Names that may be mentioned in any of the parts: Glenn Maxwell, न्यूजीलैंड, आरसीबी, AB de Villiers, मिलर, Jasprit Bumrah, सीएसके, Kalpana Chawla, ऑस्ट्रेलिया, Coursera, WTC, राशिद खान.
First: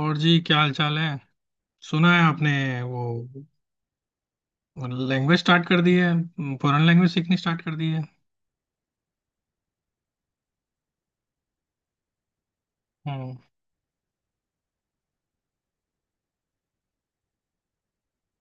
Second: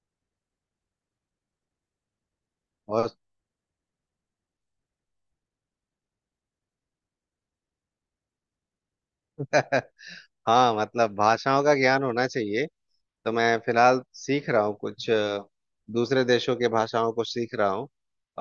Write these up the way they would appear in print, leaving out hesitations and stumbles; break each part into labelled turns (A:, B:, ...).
A: और जी क्या हाल चाल है। सुना है आपने वो
B: और
A: लैंग्वेज स्टार्ट कर दी है, फॉरेन लैंग्वेज सीखनी स्टार्ट कर दी है।
B: हाँ मतलब भाषाओं का ज्ञान होना चाहिए। तो
A: हम्म
B: मैं फिलहाल सीख रहा हूँ कुछ दूसरे देशों के भाषाओं को सीख रहा हूँ।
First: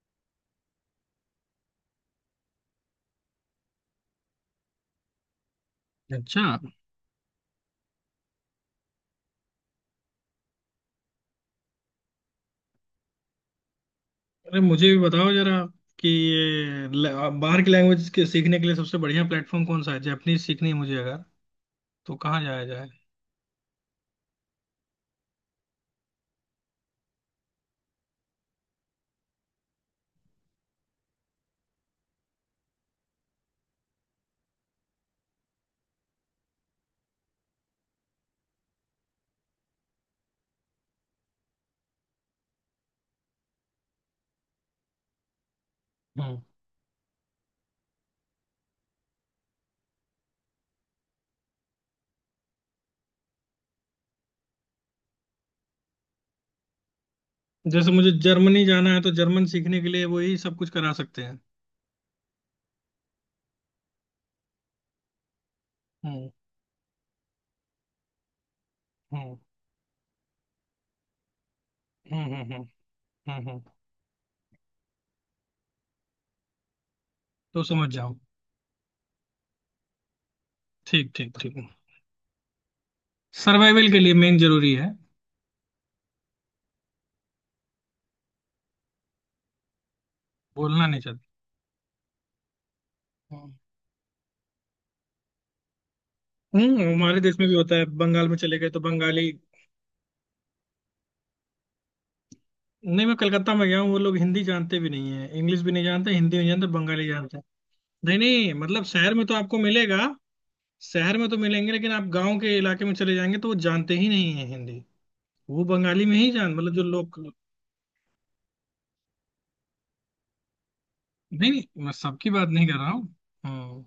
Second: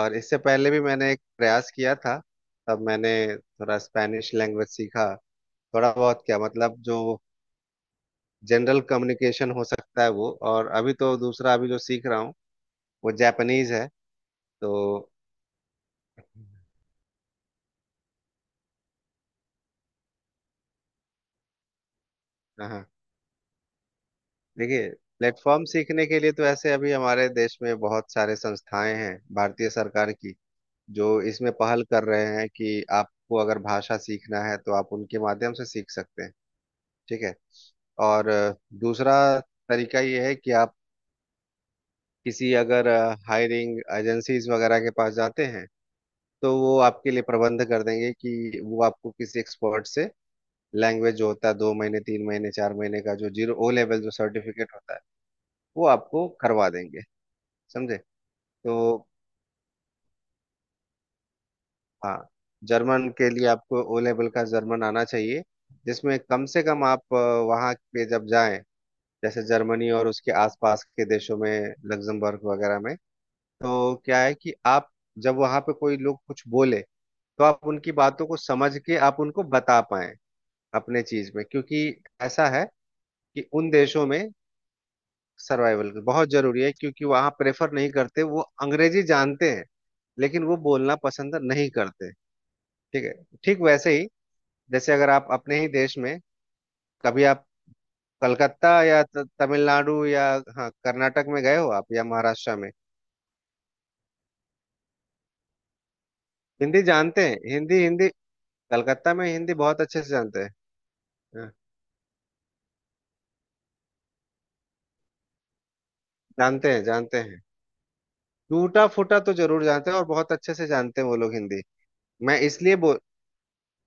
B: और इससे पहले भी मैंने एक प्रयास किया था, तब मैंने थोड़ा स्पेनिश लैंग्वेज सीखा। थोड़ा बहुत क्या,
A: अच्छा,
B: मतलब जो जनरल कम्युनिकेशन हो सकता है वो। और अभी तो दूसरा अभी जो सीख रहा हूँ वो जापानीज है।
A: अरे
B: तो
A: मुझे भी बताओ जरा कि बाहर की लैंग्वेज के सीखने के लिए सबसे बढ़िया प्लेटफॉर्म कौन सा है। जैपनीज सीखनी है मुझे, अगर तो कहाँ जाया
B: हाँ,
A: जाए।
B: देखिए, प्लेटफॉर्म सीखने के लिए तो ऐसे अभी हमारे देश में बहुत सारे संस्थाएं हैं भारतीय सरकार की, जो इसमें पहल कर रहे हैं कि आपको अगर भाषा सीखना है तो आप उनके माध्यम से सीख सकते हैं। ठीक है। और दूसरा तरीका ये है कि आप किसी अगर हायरिंग एजेंसीज वगैरह के पास जाते हैं
A: हम्म।
B: तो वो आपके लिए प्रबंध कर देंगे कि वो आपको किसी एक्सपर्ट से लैंग्वेज जो होता है 2 महीने 3 महीने 4 महीने का जो जीरो ओ लेवल जो सर्टिफिकेट होता है वो आपको करवा देंगे।
A: जैसे
B: समझे।
A: मुझे जर्मनी
B: तो
A: जाना है तो जर्मन सीखने के लिए वो यही सब कुछ करा सकते हैं।
B: हाँ, जर्मन के लिए आपको ओ लेवल का जर्मन आना चाहिए, जिसमें
A: हम्म
B: कम से कम आप वहाँ पे जब जाएं,
A: हम्म
B: जैसे जर्मनी और उसके आसपास के देशों में,
A: हम्म
B: लग्जमबर्ग
A: हम्म हम्म
B: वगैरह में,
A: हम्म।
B: तो क्या है कि आप जब वहाँ पे कोई लोग कुछ बोले तो आप
A: तो समझ
B: उनकी
A: जाओ।
B: बातों को समझ के आप उनको बता पाएं अपने
A: ठीक ठीक
B: चीज में।
A: ठीक।
B: क्योंकि ऐसा है कि उन
A: सर्वाइवल के
B: देशों
A: लिए
B: में
A: मेन जरूरी है।
B: सर्वाइवल बहुत जरूरी है, क्योंकि वहाँ प्रेफर नहीं करते। वो अंग्रेजी जानते हैं लेकिन वो
A: बोलना
B: बोलना
A: नहीं चाहते।
B: पसंद नहीं करते। ठीक है। ठीक वैसे ही, जैसे अगर आप अपने ही देश में
A: हम्म, हमारे
B: कभी
A: देश
B: आप
A: में भी होता है, बंगाल में चले गए तो
B: कलकत्ता या
A: बंगाली।
B: तमिलनाडु या हाँ कर्नाटक में गए हो आप, या महाराष्ट्र में।
A: नहीं, मैं कलकत्ता में गया हूँ, वो लोग हिंदी जानते भी नहीं है, इंग्लिश भी नहीं जानते, हिंदी नहीं जानते,
B: हिंदी
A: बंगाली
B: जानते
A: जानते
B: हैं,
A: हैं।
B: हिंदी हिंदी।
A: नहीं नहीं, मतलब शहर
B: कलकत्ता
A: में
B: में
A: तो
B: हिंदी
A: आपको
B: बहुत
A: मिलेगा।
B: अच्छे से जानते हैं।
A: शहर में तो
B: हाँ,
A: मिलेंगे, लेकिन आप गांव के इलाके में चले जाएंगे तो वो जानते ही नहीं है हिंदी। वो बंगाली में ही जान,
B: जानते
A: मतलब जो
B: हैं जानते
A: लोग।
B: हैं, टूटा फूटा तो जरूर जानते हैं, और बहुत अच्छे से जानते हैं वो लोग
A: नहीं
B: हिंदी।
A: नहीं, मैं सबकी
B: मैं
A: बात नहीं
B: इसलिए
A: कर रहा
B: बोल,
A: हूँ। हम्म।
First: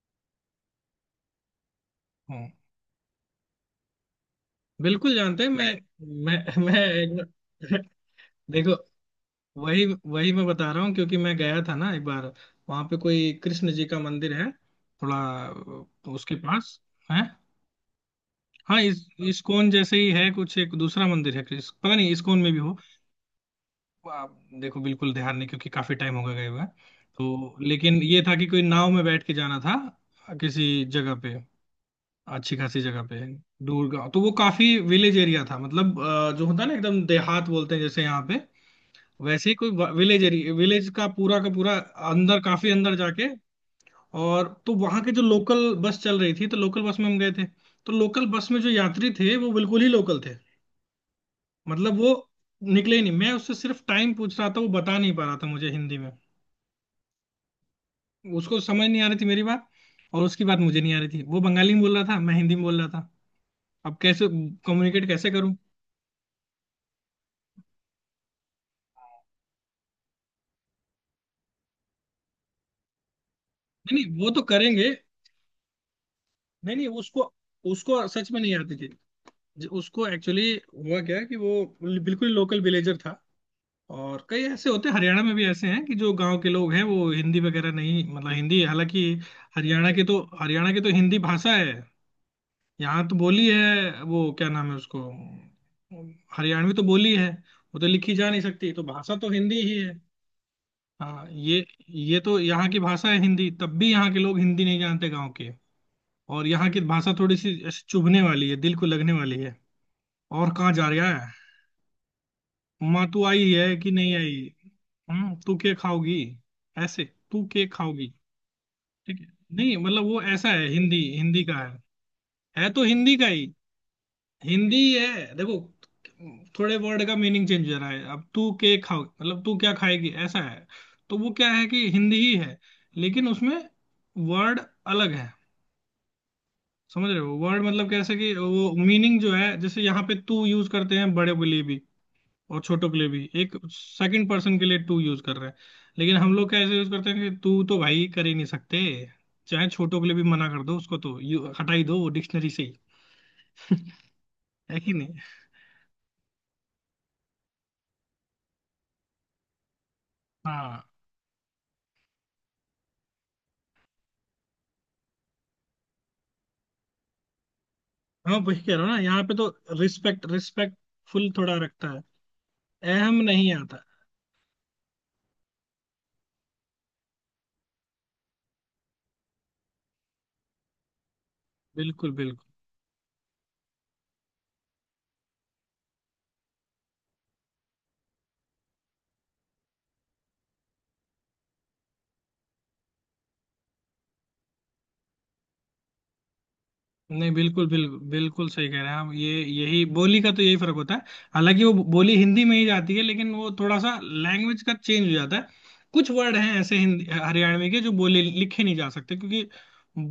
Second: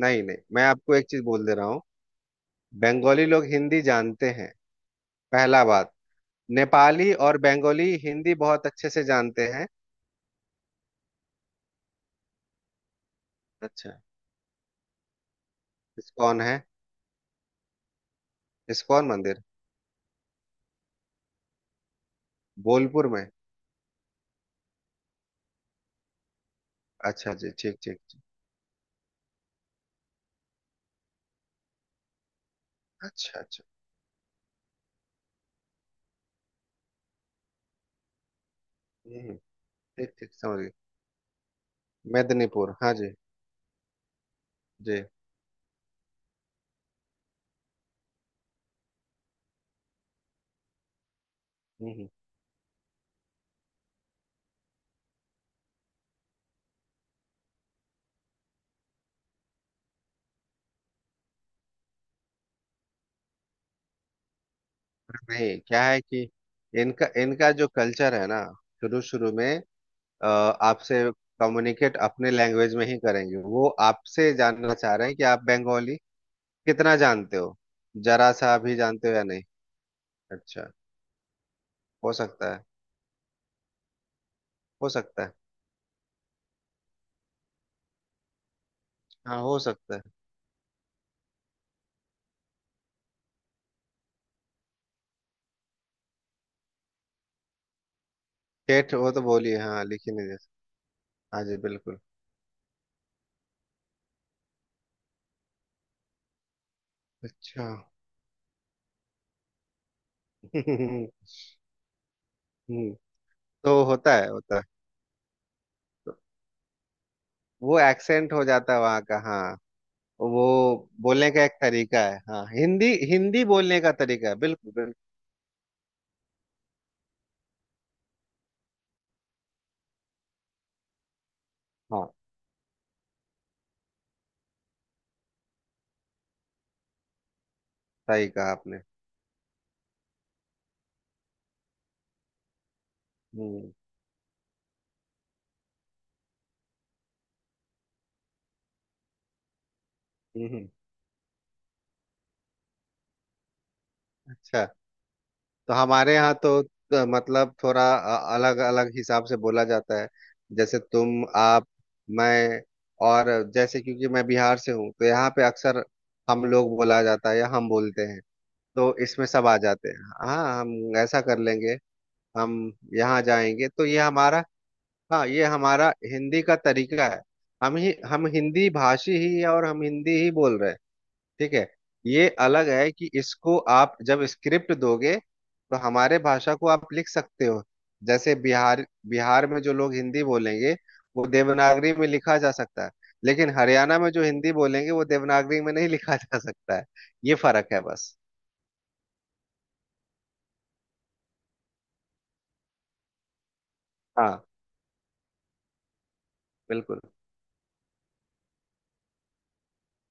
B: नहीं नहीं, मैं आपको एक चीज बोल दे रहा हूँ,
A: हम्म।
B: बंगाली लोग हिंदी जानते हैं।
A: बिल्कुल जानते हैं।
B: पहला
A: मैं
B: बात,
A: मैं मैं
B: नेपाली
A: एक
B: और बंगाली हिंदी बहुत
A: देखो,
B: अच्छे से जानते हैं।
A: वही वही मैं बता रहा हूँ क्योंकि मैं गया था ना एक बार। वहां पे कोई कृष्ण जी का
B: अच्छा।
A: मंदिर है थोड़ा। उसके
B: इस्कॉन है।
A: पास है। हाँ, इस
B: इस्कॉन मंदिर
A: इस्कॉन जैसे ही है कुछ, एक दूसरा मंदिर है कृष्ण, पता नहीं इस्कॉन में भी हो।
B: बोलपुर में।
A: आप देखो, बिल्कुल ध्यान नहीं, क्योंकि काफी टाइम हो गया गए हुए।
B: अच्छा जी,
A: तो
B: ठीक ठीक
A: लेकिन
B: ठीक।
A: ये था कि कोई नाव में बैठ के जाना था, किसी जगह पे, अच्छी खासी जगह पे,
B: अच्छा अच्छा।
A: दूर गाँव। तो वो काफी विलेज एरिया था, मतलब जो होता है ना, एकदम देहात बोलते हैं जैसे यहाँ पे,
B: हम्म,
A: वैसे ही कोई
B: ठीक
A: विलेज
B: ठीक
A: एरिया,
B: समझ गए।
A: विलेज का पूरा अंदर, काफी
B: मेदिनीपुर,
A: अंदर
B: हाँ जी।
A: जाके। और तो
B: जी।
A: वहां के जो लोकल बस चल रही थी, तो लोकल बस में हम गए थे। तो लोकल बस में जो यात्री थे वो बिल्कुल ही लोकल थे।
B: हम्म
A: मतलब
B: हम्म।
A: वो निकले ही नहीं, मैं उससे सिर्फ टाइम पूछ रहा था, वो बता नहीं पा रहा था मुझे हिंदी में। उसको समझ नहीं आ रही थी मेरी बात, और उसकी बात मुझे नहीं आ रही थी। वो बंगाली में बोल रहा था, मैं हिंदी में बोल रहा था। अब कैसे, कम्युनिकेट कैसे करूं।
B: नहीं, क्या है कि इनका इनका जो कल्चर है ना, शुरू शुरू में आपसे कम्युनिकेट अपने लैंग्वेज में ही करेंगे। वो
A: नहीं नहीं, वो
B: आपसे
A: तो
B: जानना
A: करेंगे।
B: चाह रहे हैं कि आप बंगाली
A: नहीं नहीं,
B: कितना
A: उसको,
B: जानते हो,
A: उसको सच
B: जरा
A: में नहीं
B: सा भी
A: आती थी।
B: जानते हो या नहीं।
A: उसको एक्चुअली
B: अच्छा।
A: हुआ क्या कि वो
B: हो
A: बिल्कुल
B: सकता
A: लोकल
B: है,
A: विलेजर था। और कई ऐसे होते
B: हो
A: हैं, हरियाणा
B: सकता है।
A: में भी ऐसे हैं कि जो गांव के लोग हैं वो हिंदी वगैरह नहीं, मतलब हिंदी हालांकि
B: हाँ हो सकता है।
A: हरियाणा की तो हिंदी भाषा है। यहाँ तो बोली है, वो क्या नाम है उसको, हरियाणवी तो बोली है। वो तो लिखी जा नहीं सकती, तो
B: ठेठ वो
A: भाषा
B: तो
A: तो
B: बोली
A: हिंदी
B: है,
A: ही
B: हाँ
A: है।
B: लिखी नहीं, जैसे।
A: हाँ
B: हाँ जी
A: ये
B: बिल्कुल।
A: ये तो यहाँ की भाषा है हिंदी, तब भी यहाँ के लोग हिंदी नहीं जानते, गांव के। और यहाँ की भाषा थोड़ी सी
B: अच्छा।
A: ऐसे चुभने वाली है, दिल को लगने वाली है। और कहाँ जा
B: हम्म,
A: रहा है। माँ तू आई है
B: तो
A: कि नहीं
B: होता है,
A: आई।
B: होता
A: हम्म, तू क्या
B: है।
A: खाओगी। ऐसे, तू क्या
B: वो
A: खाओगी।
B: एक्सेंट हो जाता है वहाँ का,
A: ठीक है।
B: हाँ।
A: नहीं मतलब, वो
B: वो
A: ऐसा है, हिंदी
B: बोलने
A: हिंदी
B: का एक
A: का है।
B: तरीका है, हाँ,
A: है तो
B: हिंदी
A: हिंदी का
B: हिंदी
A: ही,
B: बोलने का तरीका है, बिल्कुल
A: हिंदी ही
B: बिल्कुल।
A: है। देखो, थोड़े वर्ड का मीनिंग चेंज हो रहा है, अब तू के खाओ मतलब तू क्या खाएगी, ऐसा है। तो वो क्या है कि
B: हाँ
A: हिंदी ही है, लेकिन उसमें वर्ड अलग है। समझ रहे हो वर्ड मतलब कैसे,
B: सही
A: कि
B: कहा
A: वो
B: आपने।
A: मीनिंग जो है जैसे यहाँ पे तू यूज करते हैं बड़े के लिए भी और छोटों के लिए भी, एक
B: हम्म
A: सेकंड पर्सन के लिए टू यूज कर रहे हैं। लेकिन हम लोग कैसे यूज करते हैं कि तू तो भाई कर ही नहीं सकते, चाहे छोटों के लिए भी मना कर
B: हम्म।
A: दो, उसको तो यू हटाई दो डिक्शनरी से ही।
B: अच्छा।
A: है कि नहीं।
B: तो हमारे यहाँ तो मतलब थोड़ा अलग अलग हिसाब से बोला जाता है। जैसे
A: हाँ
B: तुम, आप, मैं। और जैसे क्योंकि मैं बिहार से हूँ, तो यहाँ पे अक्सर हम लोग बोला जाता है, या हम बोलते हैं।
A: हाँ, वही कह रहा हूँ
B: तो
A: ना, यहाँ
B: इसमें
A: पे तो
B: सब आ जाते हैं।
A: रिस्पेक्ट,
B: हाँ, हम ऐसा
A: रिस्पेक्टफुल
B: कर
A: थोड़ा
B: लेंगे,
A: रखता है,
B: हम
A: अहम
B: यहाँ
A: नहीं
B: जाएंगे,
A: आता।
B: तो ये हमारा, हाँ, ये हमारा हिंदी का तरीका है। हम ही, हम हिंदी भाषी ही है और हम हिंदी ही बोल रहे हैं। ठीक है।
A: बिल्कुल
B: ये
A: बिल्कुल।
B: अलग है कि इसको आप जब स्क्रिप्ट दोगे, तो हमारे भाषा को आप लिख सकते हो। जैसे बिहार, बिहार में जो लोग हिंदी बोलेंगे वो देवनागरी में लिखा जा सकता है, लेकिन हरियाणा में जो हिंदी बोलेंगे वो देवनागरी में नहीं लिखा जा सकता है।
A: नहीं,
B: ये
A: बिल्कुल
B: फर्क है
A: बिल्कुल
B: बस।
A: बिल्कुल, सही कह रहे हैं आप, ये यही बोली का तो यही फर्क होता है। हालांकि वो बोली हिंदी में ही जाती है, लेकिन वो थोड़ा सा
B: हाँ
A: लैंग्वेज का चेंज हो जाता है। कुछ वर्ड हैं ऐसे
B: बिल्कुल।
A: हिंदी हरियाणवी के, जो बोले लिखे नहीं जा सकते क्योंकि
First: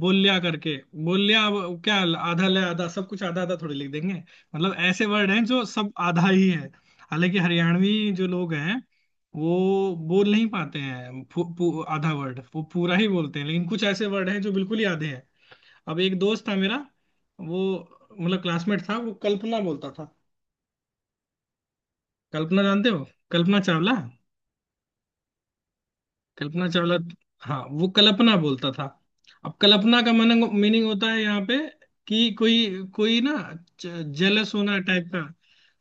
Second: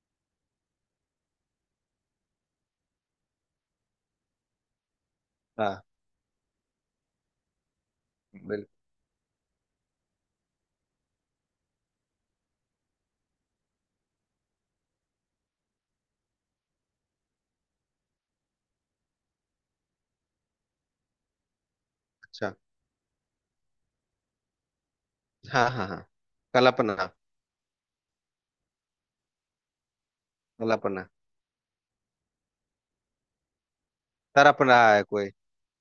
A: बोल्या करके, बोल्या, अब क्या आधा ले आधा, सब कुछ आधा आधा थोड़ी लिख देंगे। मतलब ऐसे वर्ड हैं जो
B: हाँ
A: सब आधा ही है। हालांकि हरियाणवी जो लोग
B: बिल्कुल।
A: हैं, वो बोल नहीं पाते हैं, पू, पू, आधा वर्ड वो पूरा ही बोलते हैं, लेकिन कुछ ऐसे वर्ड हैं जो बिल्कुल ही आधे हैं। अब एक दोस्त था मेरा, वो मतलब क्लासमेट था, वो कल्पना बोलता था।
B: अच्छा।
A: कल्पना जानते हो, कल्पना चावला,
B: हाँ हाँ हाँ।
A: कल्पना चावला।
B: कल्पना।
A: हाँ वो कल्पना बोलता था। अब कल्पना का मन, मीनिंग
B: कल्पना
A: होता है यहाँ पे कि कोई कोई ना, जेलस
B: तड़प
A: होना
B: रहा है
A: टाइप का।
B: कोई।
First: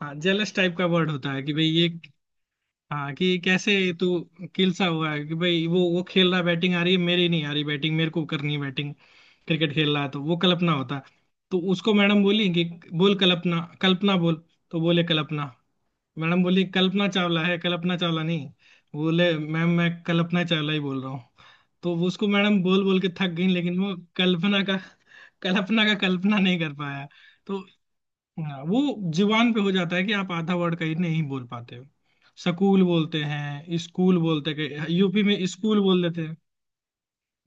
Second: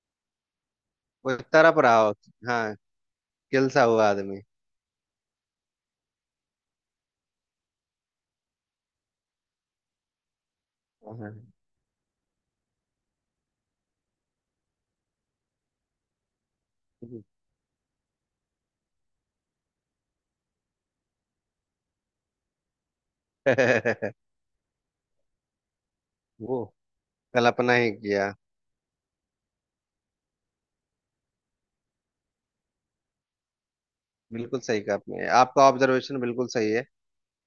A: हाँ, जेलस टाइप का वर्ड होता
B: वो
A: है कि भाई
B: तड़प
A: ये।
B: रहा हो, हाँ।
A: हाँ, कि कैसे
B: किलसा हुआ
A: तू
B: आदमी।
A: किलसा हुआ है, कि भाई वो खेल रहा, बैटिंग आ रही है मेरी, नहीं आ रही बैटिंग, मेरे को करनी है बैटिंग, क्रिकेट खेल रहा है, तो वो कल्पना होता।
B: हाँ।
A: तो उसको मैडम बोली कि बोल, कल्पना, कल्पना बोल। तो बोले कल्पना। मैडम बोली कल्पना चावला है, कल्पना चावला नहीं। बोले मैम, मैं कल्पना चावला ही बोल रहा हूँ। तो वो उसको मैडम बोल बोल के थक गई, लेकिन वो कल्पना का कल्पना का कल्पना
B: वो
A: नहीं कर पाया। तो
B: कल्पना ही किया।
A: हाँ, वो जुबान पे हो जाता है कि आप आधा वर्ड कहीं नहीं बोल पाते हो। सकूल बोलते हैं, स्कूल बोलते
B: बिल्कुल सही
A: हैं,
B: कहा
A: यूपी
B: आपने,
A: में
B: आपका
A: स्कूल बोल
B: ऑब्जर्वेशन
A: देते हैं।
B: बिल्कुल सही है।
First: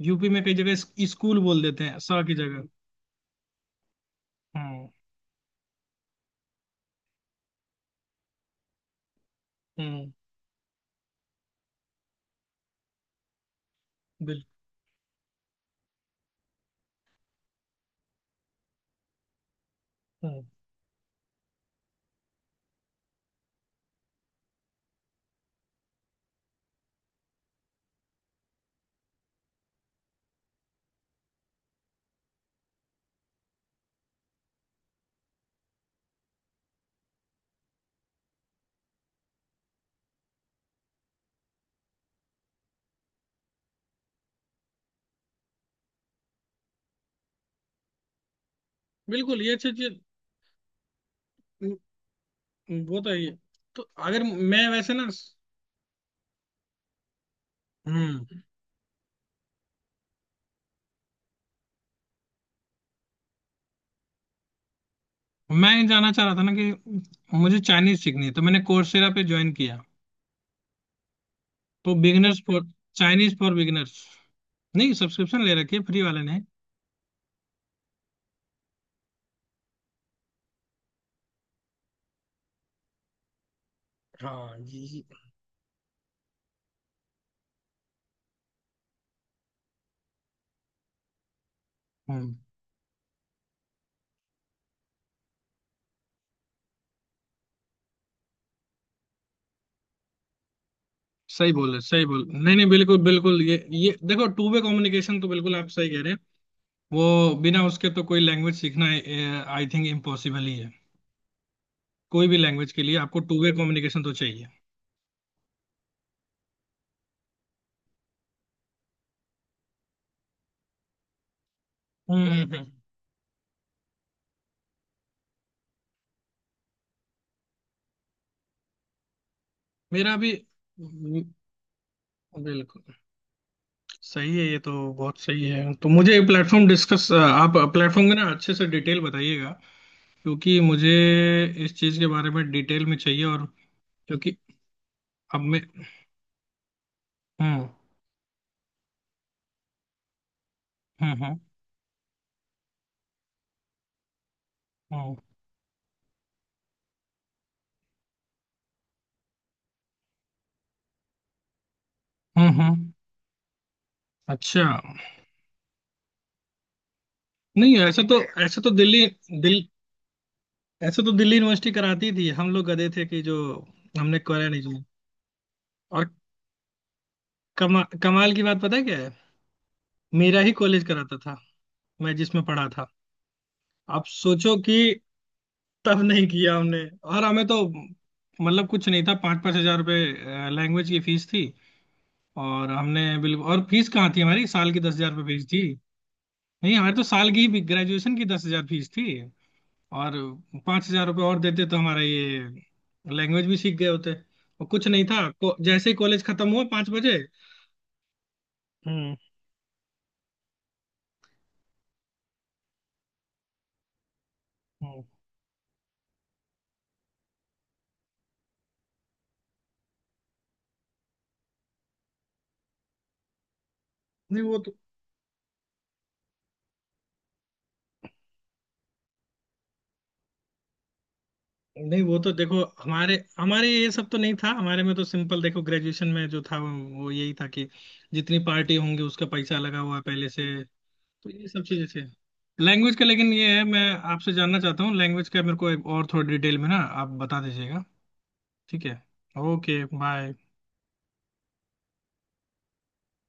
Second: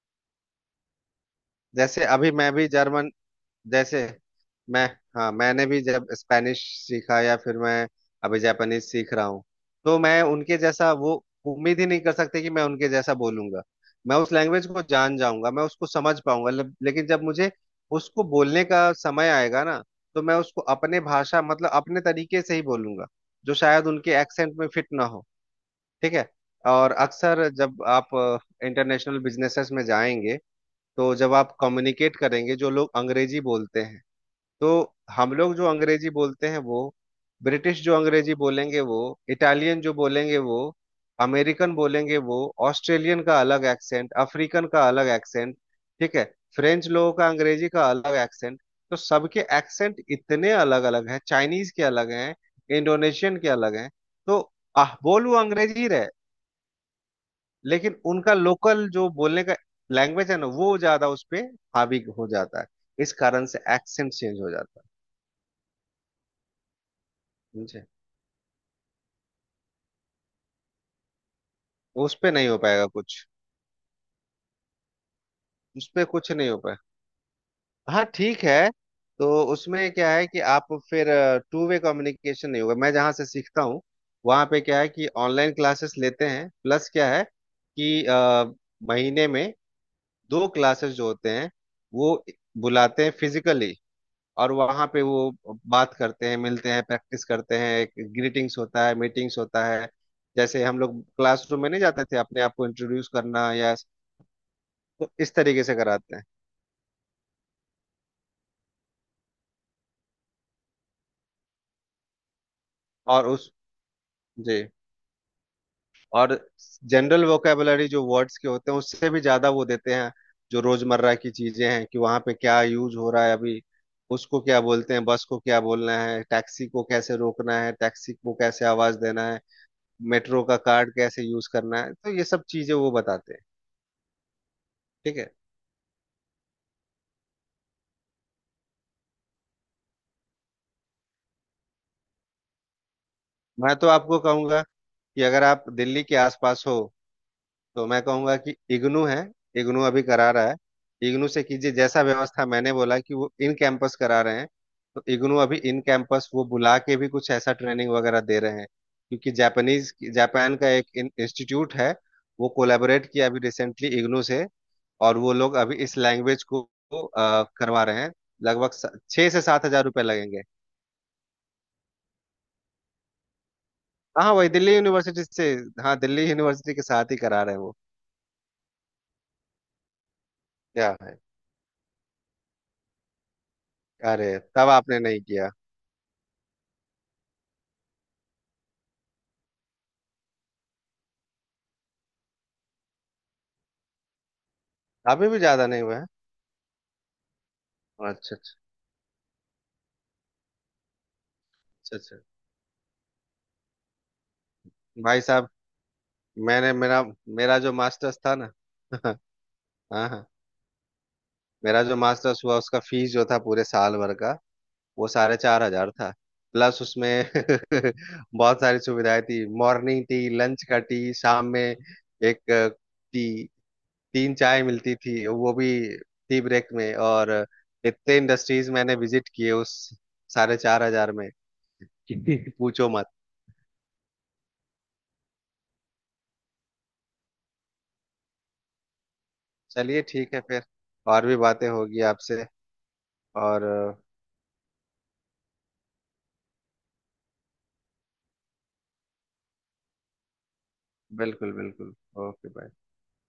A: यूपी में कई जगह स्कूल बोल देते हैं
B: जैसे
A: सा
B: अभी
A: की
B: मैं
A: जगह।
B: भी जर्मन, जैसे मैं,
A: हम्म।
B: हाँ मैंने भी जब स्पेनिश सीखा, या फिर मैं अभी जापानीज सीख रहा हूँ, तो
A: हम्म।
B: मैं उनके जैसा, वो उम्मीद ही नहीं कर सकते कि मैं उनके जैसा बोलूंगा। मैं उस
A: बिल्कुल।
B: लैंग्वेज को जान जाऊंगा, मैं उसको समझ पाऊंगा, लेकिन जब मुझे उसको बोलने का समय आएगा ना, तो मैं
A: हम्म,
B: उसको अपने भाषा, मतलब अपने तरीके से ही बोलूंगा, जो शायद उनके एक्सेंट में फिट ना हो। ठीक है। और अक्सर जब आप इंटरनेशनल बिजनेसेस में जाएंगे, तो जब आप कम्युनिकेट करेंगे जो लोग अंग्रेजी बोलते हैं, तो हम लोग जो अंग्रेजी बोलते हैं वो, ब्रिटिश जो अंग्रेजी बोलेंगे वो, इटालियन जो बोलेंगे वो, अमेरिकन बोलेंगे वो, ऑस्ट्रेलियन का अलग एक्सेंट, अफ्रीकन का अलग एक्सेंट, ठीक है, फ्रेंच लोगों का अंग्रेजी का अलग एक्सेंट। तो
A: बिल्कुल
B: सबके
A: ये अच्छी चीज।
B: एक्सेंट इतने अलग अलग हैं,
A: हम्म,
B: चाइनीज के अलग हैं,
A: वो तो है ही है।
B: इंडोनेशियन के अलग
A: तो
B: हैं।
A: अगर
B: तो
A: मैं वैसे
B: आह,
A: ना,
B: बोल वो अंग्रेजी ही रहे, लेकिन
A: हम्म,
B: उनका लोकल जो बोलने का लैंग्वेज है ना, वो ज्यादा उस पे हावी हो जाता है। इस कारण से एक्सेंट चेंज हो जाता है।
A: मैं ये जानना चाह रहा था ना कि मुझे
B: समझे?
A: चाइनीज सीखनी है, तो मैंने कोर्सेरा पे ज्वाइन किया, तो
B: उस पे
A: बिगिनर्स
B: नहीं हो
A: फॉर,
B: पाएगा कुछ,
A: चाइनीज फॉर बिगिनर्स। नहीं, सब्सक्रिप्शन ले रखी है
B: उस
A: फ्री
B: पे
A: वाले
B: कुछ
A: ने।
B: नहीं हो पाएगा। हाँ ठीक है। तो उसमें क्या है कि आप फिर टू वे कम्युनिकेशन नहीं होगा। मैं जहाँ से सीखता हूँ वहाँ
A: हाँ
B: पे क्या है
A: ये-
B: कि ऑनलाइन क्लासेस लेते हैं, प्लस क्या है कि महीने में दो क्लासेस जो होते हैं, वो बुलाते हैं फिजिकली। और वहाँ पे वो बात करते हैं, मिलते हैं, प्रैक्टिस करते हैं। ग्रीटिंग्स होता है, मीटिंग्स होता है, जैसे हम लोग
A: सही
B: क्लासरूम में
A: बोले,
B: नहीं जाते
A: सही
B: थे
A: बोल,
B: अपने आप
A: नहीं
B: को
A: नहीं, बिल्कुल
B: इंट्रोड्यूस
A: बिल्कुल,
B: करना,
A: ये
B: या
A: ये देखो, टू वे
B: तो
A: कम्युनिकेशन, तो
B: इस
A: बिल्कुल
B: तरीके
A: आप
B: से
A: सही कह रहे
B: कराते
A: हैं।
B: हैं।
A: वो बिना उसके तो कोई लैंग्वेज सीखना, आई थिंक इम्पॉसिबल ही है। कोई भी लैंग्वेज के लिए आपको
B: और
A: टू
B: उस,
A: वे कम्युनिकेशन तो चाहिए।
B: जी, और जनरल वोकेबलरी जो वर्ड्स के होते हैं उससे भी ज्यादा वो देते हैं, जो रोजमर्रा की चीजें हैं, कि वहां
A: हम्म
B: पे
A: हम्म,
B: क्या
A: हम्म।
B: यूज हो रहा है अभी, उसको क्या बोलते हैं, बस को क्या बोलना है, टैक्सी को कैसे रोकना है, टैक्सी को कैसे आवाज देना है,
A: मेरा भी
B: मेट्रो का कार्ड कैसे
A: बिल्कुल
B: यूज करना है। तो ये सब चीजें वो बताते हैं।
A: सही है, ये तो बहुत
B: ठीक है।
A: सही है। तो मुझे प्लेटफॉर्म डिस्कस, आप प्लेटफॉर्म में ना अच्छे से डिटेल बताइएगा, क्योंकि मुझे इस चीज के बारे में डिटेल में चाहिए। और
B: मैं तो आपको
A: क्योंकि
B: कहूंगा कि
A: अब
B: अगर
A: मैं,
B: आप दिल्ली के आसपास हो,
A: हम्म।
B: तो मैं कहूंगा कि इग्नू है। इग्नू अभी करा रहा है।
A: हम्म
B: इग्नू
A: हम्म
B: से कीजिए, जैसा व्यवस्था मैंने बोला कि वो इन कैंपस करा रहे हैं। तो
A: हम्म
B: इग्नू अभी इन कैंपस वो बुला के भी कुछ ऐसा ट्रेनिंग वगैरह दे रहे हैं, क्योंकि जापानीज, जापान का एक इंस्टीट्यूट है, वो
A: हम्म हम्म।
B: कोलैबोरेट किया अभी रिसेंटली इग्नू से।
A: अच्छा।
B: और वो लोग अभी इस लैंग्वेज को
A: नहीं
B: करवा रहे
A: ऐसा
B: हैं।
A: तो ऐसा तो
B: लगभग
A: दिल्ली,
B: छह से
A: दिल
B: सात हजार रुपये लगेंगे।
A: ऐसा तो दिल्ली यूनिवर्सिटी कराती थी, हम लोग गधे थे कि जो हमने
B: हाँ हाँ,
A: करा
B: वही
A: नहीं जो।
B: दिल्ली यूनिवर्सिटी से। हाँ,
A: और
B: दिल्ली यूनिवर्सिटी के साथ ही करा रहे हैं वो।
A: कमाल की बात पता है क्या है, मेरा ही कॉलेज
B: क्या है।
A: कराता था, मैं जिसमें पढ़ा था। आप
B: अरे,
A: सोचो
B: तब
A: कि
B: आपने नहीं किया।
A: तब नहीं किया हमने, और हमें तो मतलब कुछ नहीं था, 5-5 हजार रुपये लैंग्वेज की फीस थी, और हमने बिल्कुल, और फीस कहाँ थी हमारी, साल की दस हजार
B: अभी
A: रुपये
B: भी
A: फीस थी।
B: ज्यादा नहीं हुआ है।
A: नहीं हमारी तो साल की ही ग्रेजुएशन की
B: अच्छा अच्छा।
A: 10 हजार फीस थी, और 5 हजार रुपये और देते तो
B: अच्छा
A: हमारा
B: अच्छा।
A: ये लैंग्वेज भी सीख गए होते। और कुछ नहीं
B: भाई
A: था,
B: साहब,
A: जैसे ही कॉलेज खत्म हुआ
B: मैंने
A: पांच
B: मेरा,
A: बजे
B: जो मास्टर्स था ना
A: हम्म
B: हाँ हाँ। मेरा जो मास्टर्स हुआ उसका फीस जो था पूरे साल भर का,
A: हम्म।
B: वो साढ़े चार हजार था। प्लस उसमें बहुत सारी सुविधाएं थी, मॉर्निंग टी, लंच का टी, शाम में एक टी, तीन
A: नहीं वो
B: चाय
A: तो
B: मिलती थी वो भी टी ब्रेक में। और इतने इंडस्ट्रीज मैंने विजिट किए उस 4,500 में
A: नहीं
B: कि
A: वो तो देखो,
B: पूछो।
A: हमारे हमारे ये सब तो नहीं था, हमारे में तो सिंपल देखो, ग्रेजुएशन में जो था वो यही था कि जितनी पार्टी होंगी उसका पैसा लगा हुआ है
B: चलिए
A: पहले
B: ठीक है,
A: से।
B: फिर और
A: तो
B: भी
A: ये सब
B: बातें
A: चीजें
B: होगी
A: थे
B: आपसे।
A: लैंग्वेज का। लेकिन ये
B: और
A: है, मैं आपसे जानना चाहता हूँ लैंग्वेज का, मेरे को एक और थोड़ी डिटेल में ना आप बता दीजिएगा। ठीक है, ओके बाय।
B: बिल्कुल बिल्कुल। Okay bye.